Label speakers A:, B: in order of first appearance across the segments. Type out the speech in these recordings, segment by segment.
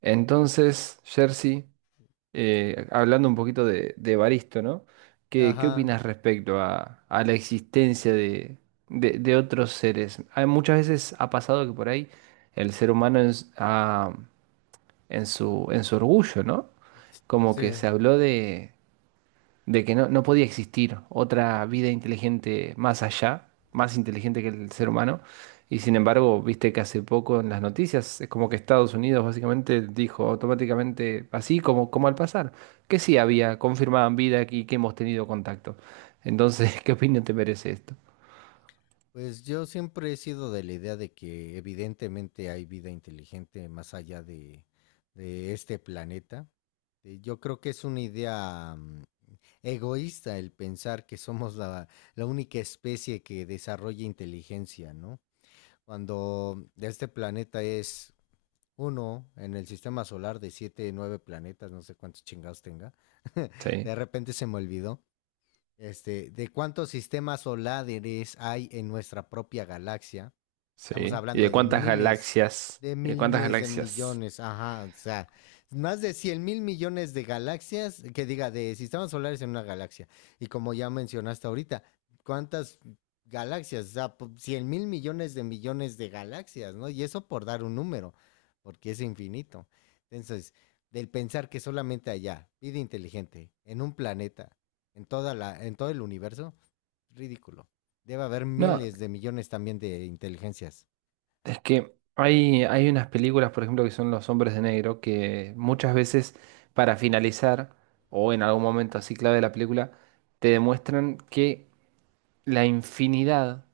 A: Entonces, Jersey, hablando un poquito de Evaristo, ¿no? ¿¿Qué
B: Ajá,
A: opinas respecto a la existencia de, de otros seres? Hay, muchas veces ha pasado que por ahí el ser humano en su orgullo, ¿no? Como que
B: sí.
A: se habló de que no, no podía existir otra vida inteligente más allá, más inteligente que el ser humano. Y sin
B: Ujú.
A: embargo, viste que hace poco en las noticias es como que Estados Unidos básicamente dijo automáticamente, así como, como al pasar, que sí había, confirmaban vida y que hemos tenido contacto. Entonces, ¿qué opinión te merece esto?
B: Pues yo siempre he sido de la idea de que evidentemente hay vida inteligente más allá de este planeta. Yo creo que es una idea egoísta el pensar que somos la única especie que desarrolla inteligencia, ¿no? Cuando este planeta es uno en el sistema solar de siete, nueve planetas, no sé cuántos chingados tenga. De
A: Sí,
B: repente se me olvidó. Este, de cuántos sistemas solares hay en nuestra propia galaxia. Estamos
A: sí. ¿Y de
B: hablando de
A: cuántas
B: miles,
A: galaxias?
B: de
A: ¿Y de cuántas
B: miles de
A: galaxias?
B: millones, ajá, o sea, más de 100 mil millones de galaxias, que diga, de sistemas solares en una galaxia. Y como ya mencionaste ahorita, ¿cuántas galaxias? O sea, 100 mil millones de galaxias, ¿no? Y eso por dar un número, porque es infinito. Entonces, del pensar que solamente allá, vida inteligente, en un planeta, en todo el universo, ridículo. Debe haber
A: No,
B: miles de millones también de inteligencias.
A: es que hay unas películas, por ejemplo, que son Los Hombres de Negro, que muchas veces para finalizar, o en algún momento así clave de la película, te demuestran que la infinidad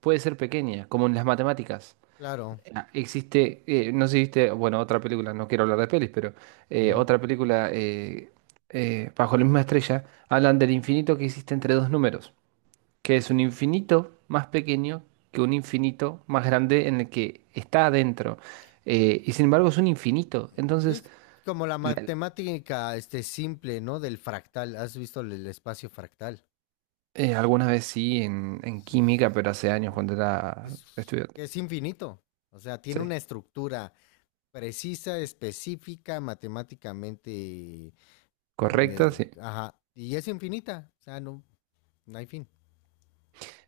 A: puede ser pequeña, como en las matemáticas.
B: Claro.
A: Ah, existe, no sé si viste, bueno, otra película, no quiero hablar de pelis, pero
B: Ujú.
A: otra película, Bajo la misma estrella, hablan del infinito que existe entre dos números que es un infinito más pequeño que un infinito más grande en el que está adentro. Y sin embargo es un infinito.
B: Sí,
A: Entonces,
B: es como la
A: la-
B: matemática, este, simple, ¿no? Del fractal. ¿Has visto el espacio fractal?
A: alguna vez sí en
B: Es,
A: química, pero hace años cuando era
B: es-
A: estudiante.
B: es infinito. O sea, tiene
A: Sí.
B: una estructura precisa, específica, matemáticamente,
A: ¿Correcta? Sí.
B: ajá, y es infinita. O sea, no hay fin.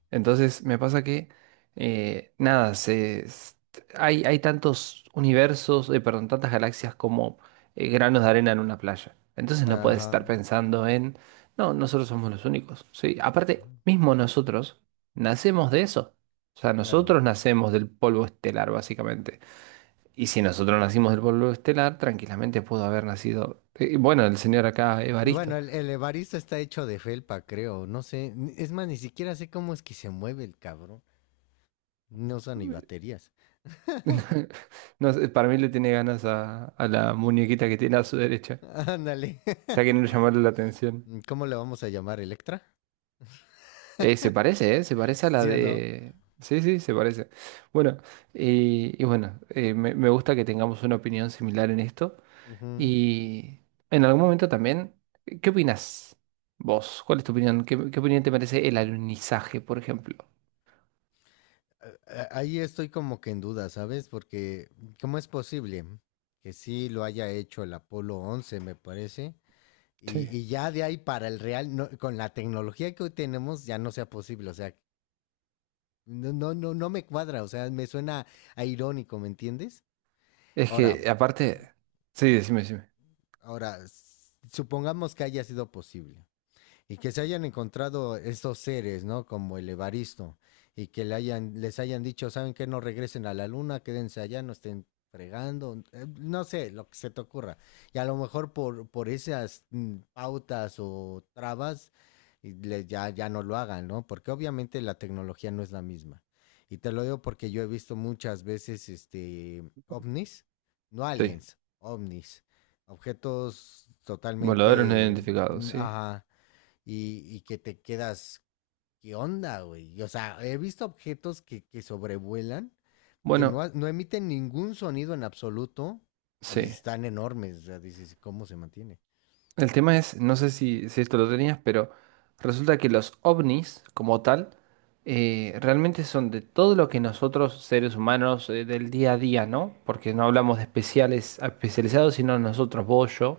A: Entonces me pasa que, nada, hay, hay tantos universos, perdón, tantas galaxias como granos de arena en una playa. Entonces no puedes estar
B: Ajá.
A: pensando en, no, nosotros somos los únicos, ¿sí? Aparte,
B: Ujú.
A: mismo nosotros nacemos de eso. O sea,
B: Claro.
A: nosotros nacemos del polvo estelar, básicamente. Y si nosotros nacimos del polvo estelar, tranquilamente pudo haber nacido, bueno, el señor acá,
B: Bueno,
A: Evaristo.
B: el Evaristo está hecho de felpa, creo. No sé. Es más, ni siquiera sé cómo es que se mueve el cabrón. No usa ni baterías.
A: No sé, para mí le tiene ganas a la muñequita que tiene a su derecha.
B: Ándale.
A: Está queriendo llamarle la atención.
B: ¿Cómo le vamos a llamar? ¿Electra?
A: Se parece, ¿eh? Se parece a la
B: ¿Sí o no?
A: de... Sí, sí, se parece. Bueno, y bueno, me, me gusta que tengamos una opinión similar en esto.
B: Ujú.
A: Y en algún momento también, ¿qué opinas vos? ¿Cuál es tu opinión? ¿¿Qué opinión te merece el alunizaje, por ejemplo?
B: Ahí estoy como que en duda, ¿sabes? Porque ¿cómo es posible que sí lo haya hecho el Apolo 11, me parece? Y,
A: Sí.
B: y ya de ahí para el real, con la tecnología que hoy tenemos, ya no sea posible. O sea, no, no, no, no me cuadra. O sea, me suena a irónico, ¿me entiendes?
A: Es que
B: Ahora,
A: aparte... Sí, decime, decime.
B: ahora, supongamos que haya sido posible, y que se hayan encontrado estos seres, ¿no? Como el Evaristo, y que le hayan, les hayan dicho, ¿saben qué? No regresen a la luna, quédense allá, no estén fregando, no sé, lo que se te ocurra. Y a lo mejor por esas pautas o trabas, ya, ya no lo hagan, ¿no? Porque obviamente la tecnología no es la misma. Y te lo digo porque yo he visto muchas veces este ovnis, no
A: Sí.
B: aliens, ovnis, objetos
A: Voladores no
B: totalmente
A: identificados, sí.
B: ajá, y que te quedas, ¿qué onda, güey? Y, o sea, he visto objetos que sobrevuelan, que no,
A: Bueno,
B: ha- no emiten ningún sonido en absoluto y
A: sí.
B: están enormes. O sea, dices, ¿cómo se mantiene?
A: El tema es, no sé si, si esto lo tenías, pero resulta que los ovnis, como tal, realmente son de todo lo que nosotros, seres humanos, del día a día, ¿no? Porque no hablamos de especiales, especializados, sino nosotros, vos, yo.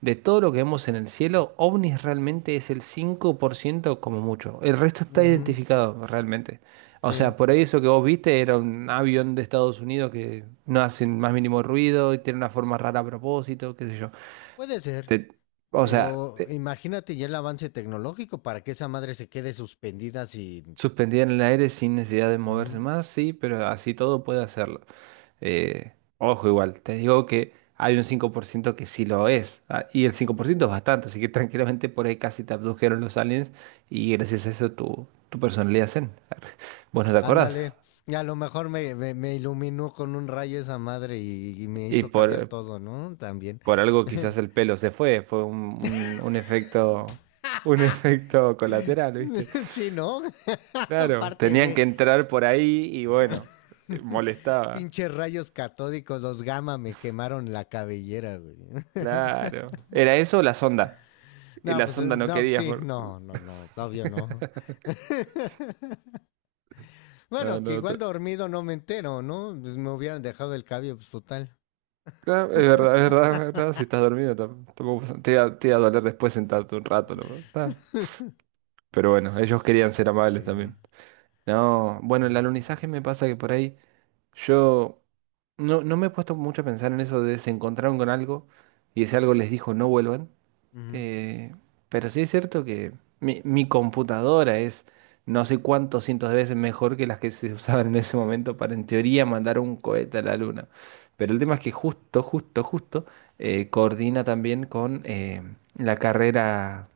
A: De todo lo que vemos en el cielo, ovnis realmente es el 5% como mucho. El resto está
B: Ujú,
A: identificado realmente. O
B: sí,
A: sea, por ahí eso que vos viste era un avión de Estados Unidos que no hace el más mínimo ruido y tiene una forma rara a propósito, qué sé yo.
B: puede ser.
A: Te- o sea,
B: Pero imagínate ya el avance tecnológico para que esa madre se quede suspendida sin...
A: suspendida en el aire sin necesidad de moverse
B: Ujú.
A: más, sí, pero así todo puede hacerlo. Eh, ojo, igual, te digo que hay un 5% que sí lo es, ah, y el 5% es bastante, así que tranquilamente por ahí casi te abdujeron los aliens y gracias a eso tu, tu personalidad zen. Vos no te acordás.
B: Ándale, y a lo mejor me iluminó con un rayo esa madre y me
A: Y
B: hizo cambiar todo, ¿no? También.
A: por algo quizás el pelo se fue, fue un, un efecto, un efecto colateral, ¿viste?
B: Sí, ¿no?
A: Claro,
B: Aparte
A: tenían
B: de
A: que entrar por ahí y bueno, molestaba.
B: pinches rayos catódicos, los gamma me quemaron la cabellera, güey.
A: Claro. ¿Era eso o la sonda? Y
B: No,
A: la
B: pues
A: sonda no
B: no,
A: querías
B: sí,
A: por...
B: no, no, no, obvio no.
A: No,
B: Bueno, que
A: no,
B: igual dormido no me entero, ¿no? Pues me hubieran dejado el cabello, pues total.
A: claro, es verdad, es verdad, es verdad. Si estás dormido tampoco pasa- te iba a doler después sentarte un rato, ¿no? Está. Pero bueno, ellos querían ser amables
B: Sí.
A: también. No, bueno, el alunizaje me pasa que por ahí yo no, no me he puesto mucho a pensar en eso de se encontraron con algo y ese algo les dijo no vuelvan.
B: Mhm.
A: Eh, pero sí es cierto que mi computadora es no sé cuántos cientos de veces mejor que las que se usaban en ese momento para en teoría mandar un cohete a la luna. Pero el tema es que justo coordina también con la carrera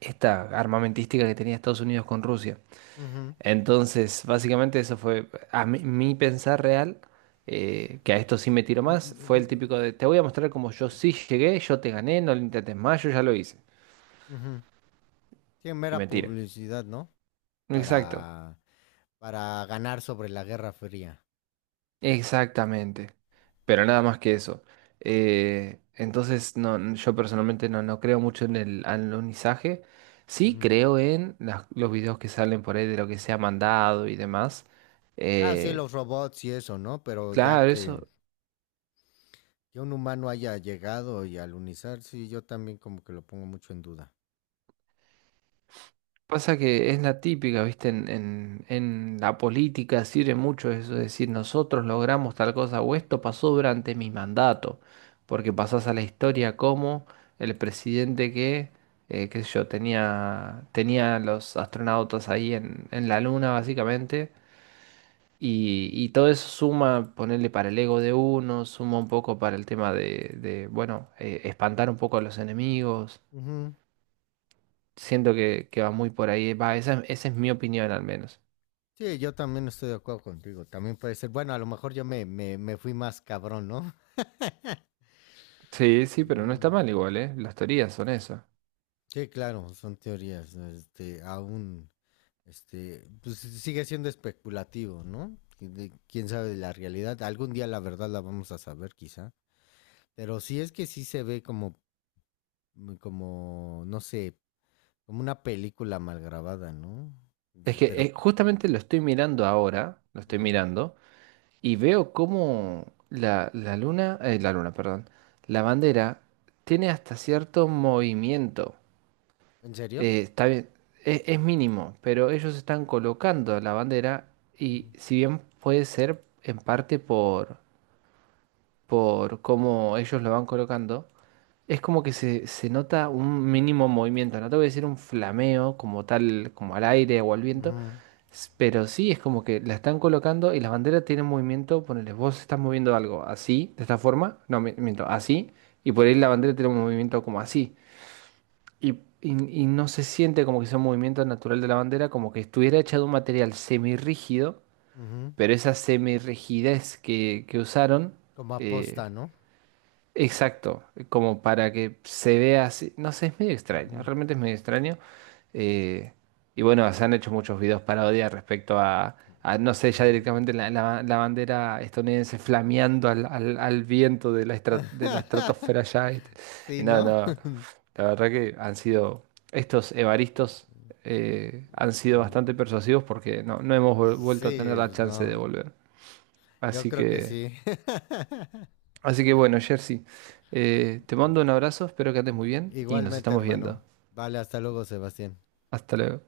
A: esta armamentística que tenía Estados Unidos con Rusia.
B: Mhm.
A: Entonces, básicamente eso fue a mi, mi pensar real, que a esto sí me tiro más, fue el típico de te voy a mostrar cómo yo sí llegué, yo te gané, no lo intentes más, yo ya lo hice.
B: Mhm. Sí,
A: Y
B: mera
A: mentira.
B: publicidad, ¿no?
A: Exacto,
B: Para, para ganar sobre la Guerra Fría.
A: exactamente. Pero nada más que eso. Entonces, no, yo personalmente no, no creo mucho en el anonizaje. Sí
B: Ujú.
A: creo en las- los videos que salen por ahí de lo que se ha mandado y demás.
B: Ah, sí,
A: Eh,
B: los robots y eso, ¿no? Pero ya
A: claro,
B: que
A: eso.
B: Que un humano haya llegado y alunizar, sí, yo también como que lo pongo mucho en duda.
A: Pasa que es la típica, ¿viste? En la política sirve mucho eso, es decir, nosotros logramos tal cosa o esto pasó durante mi mandato, porque pasás a la historia como el presidente que, qué sé yo, tenía, tenía los astronautas ahí en la luna, básicamente, y todo eso suma, ponerle para el ego de uno, suma un poco para el tema de, bueno, espantar un poco a los enemigos.
B: Ujú.
A: Siento que va muy por ahí, va, esa es mi opinión al menos.
B: Sí, yo también estoy de acuerdo contigo. También puede ser, bueno, a lo mejor yo me fui más cabrón, ¿no?
A: Sí, sí, pero no está
B: Mm,
A: mal igual, ¿eh? Las teorías son eso.
B: sí, claro, son teorías. Este, aún, este, pues sigue siendo especulativo, ¿no? Quién sabe de la realidad. Algún día la verdad la vamos a saber, quizá. Pero sí es que sí se ve como, como, no sé, como una película mal grabada, ¿no?
A: Es que
B: Pero.
A: justamente lo estoy mirando ahora, lo estoy
B: Ujú.
A: mirando, y veo cómo la, la luna, perdón, la bandera tiene hasta cierto movimiento.
B: ¿En serio?
A: Está bien, es mínimo, pero ellos están colocando la bandera y
B: Ujú,
A: si bien puede ser en parte por cómo ellos lo van colocando, es como que se nota un mínimo movimiento. No te voy a decir un flameo como tal, como al aire o al viento,
B: ujú,
A: pero sí es como que la están colocando y las banderas tienen movimiento. Ponele, vos estás moviendo algo así, de esta forma, no, miento, así, y por ahí la bandera tiene un movimiento como así. Y, y no se siente como que sea un movimiento natural de la bandera, como que estuviera hecha de un material semirrígido,
B: ujú.
A: pero esa semirrigidez que usaron.
B: Como
A: eh,
B: aposta, ¿no?
A: Exacto, como para que se vea así. No sé, es medio extraño,
B: Ujú,
A: realmente es medio extraño. Eh, y bueno, se han hecho muchos videos parodias respecto a, no sé, ya
B: ujú.
A: directamente la, la bandera estadounidense flameando al, al viento de la, de la estratosfera ya. Este. Y
B: Sí,
A: no,
B: ¿no?
A: no, la verdad que han sido, estos evaristos han sido bastante
B: Mm,
A: persuasivos porque no, no hemos vuelto a tener
B: sí,
A: la
B: pues
A: chance de
B: no.
A: volver.
B: Yo
A: Así
B: creo que
A: que...
B: sí.
A: Así que bueno, Jersey, te mando un abrazo, espero que andes muy bien y nos
B: Igualmente,
A: estamos
B: hermano.
A: viendo.
B: Vale, hasta luego, Sebastián.
A: Hasta luego.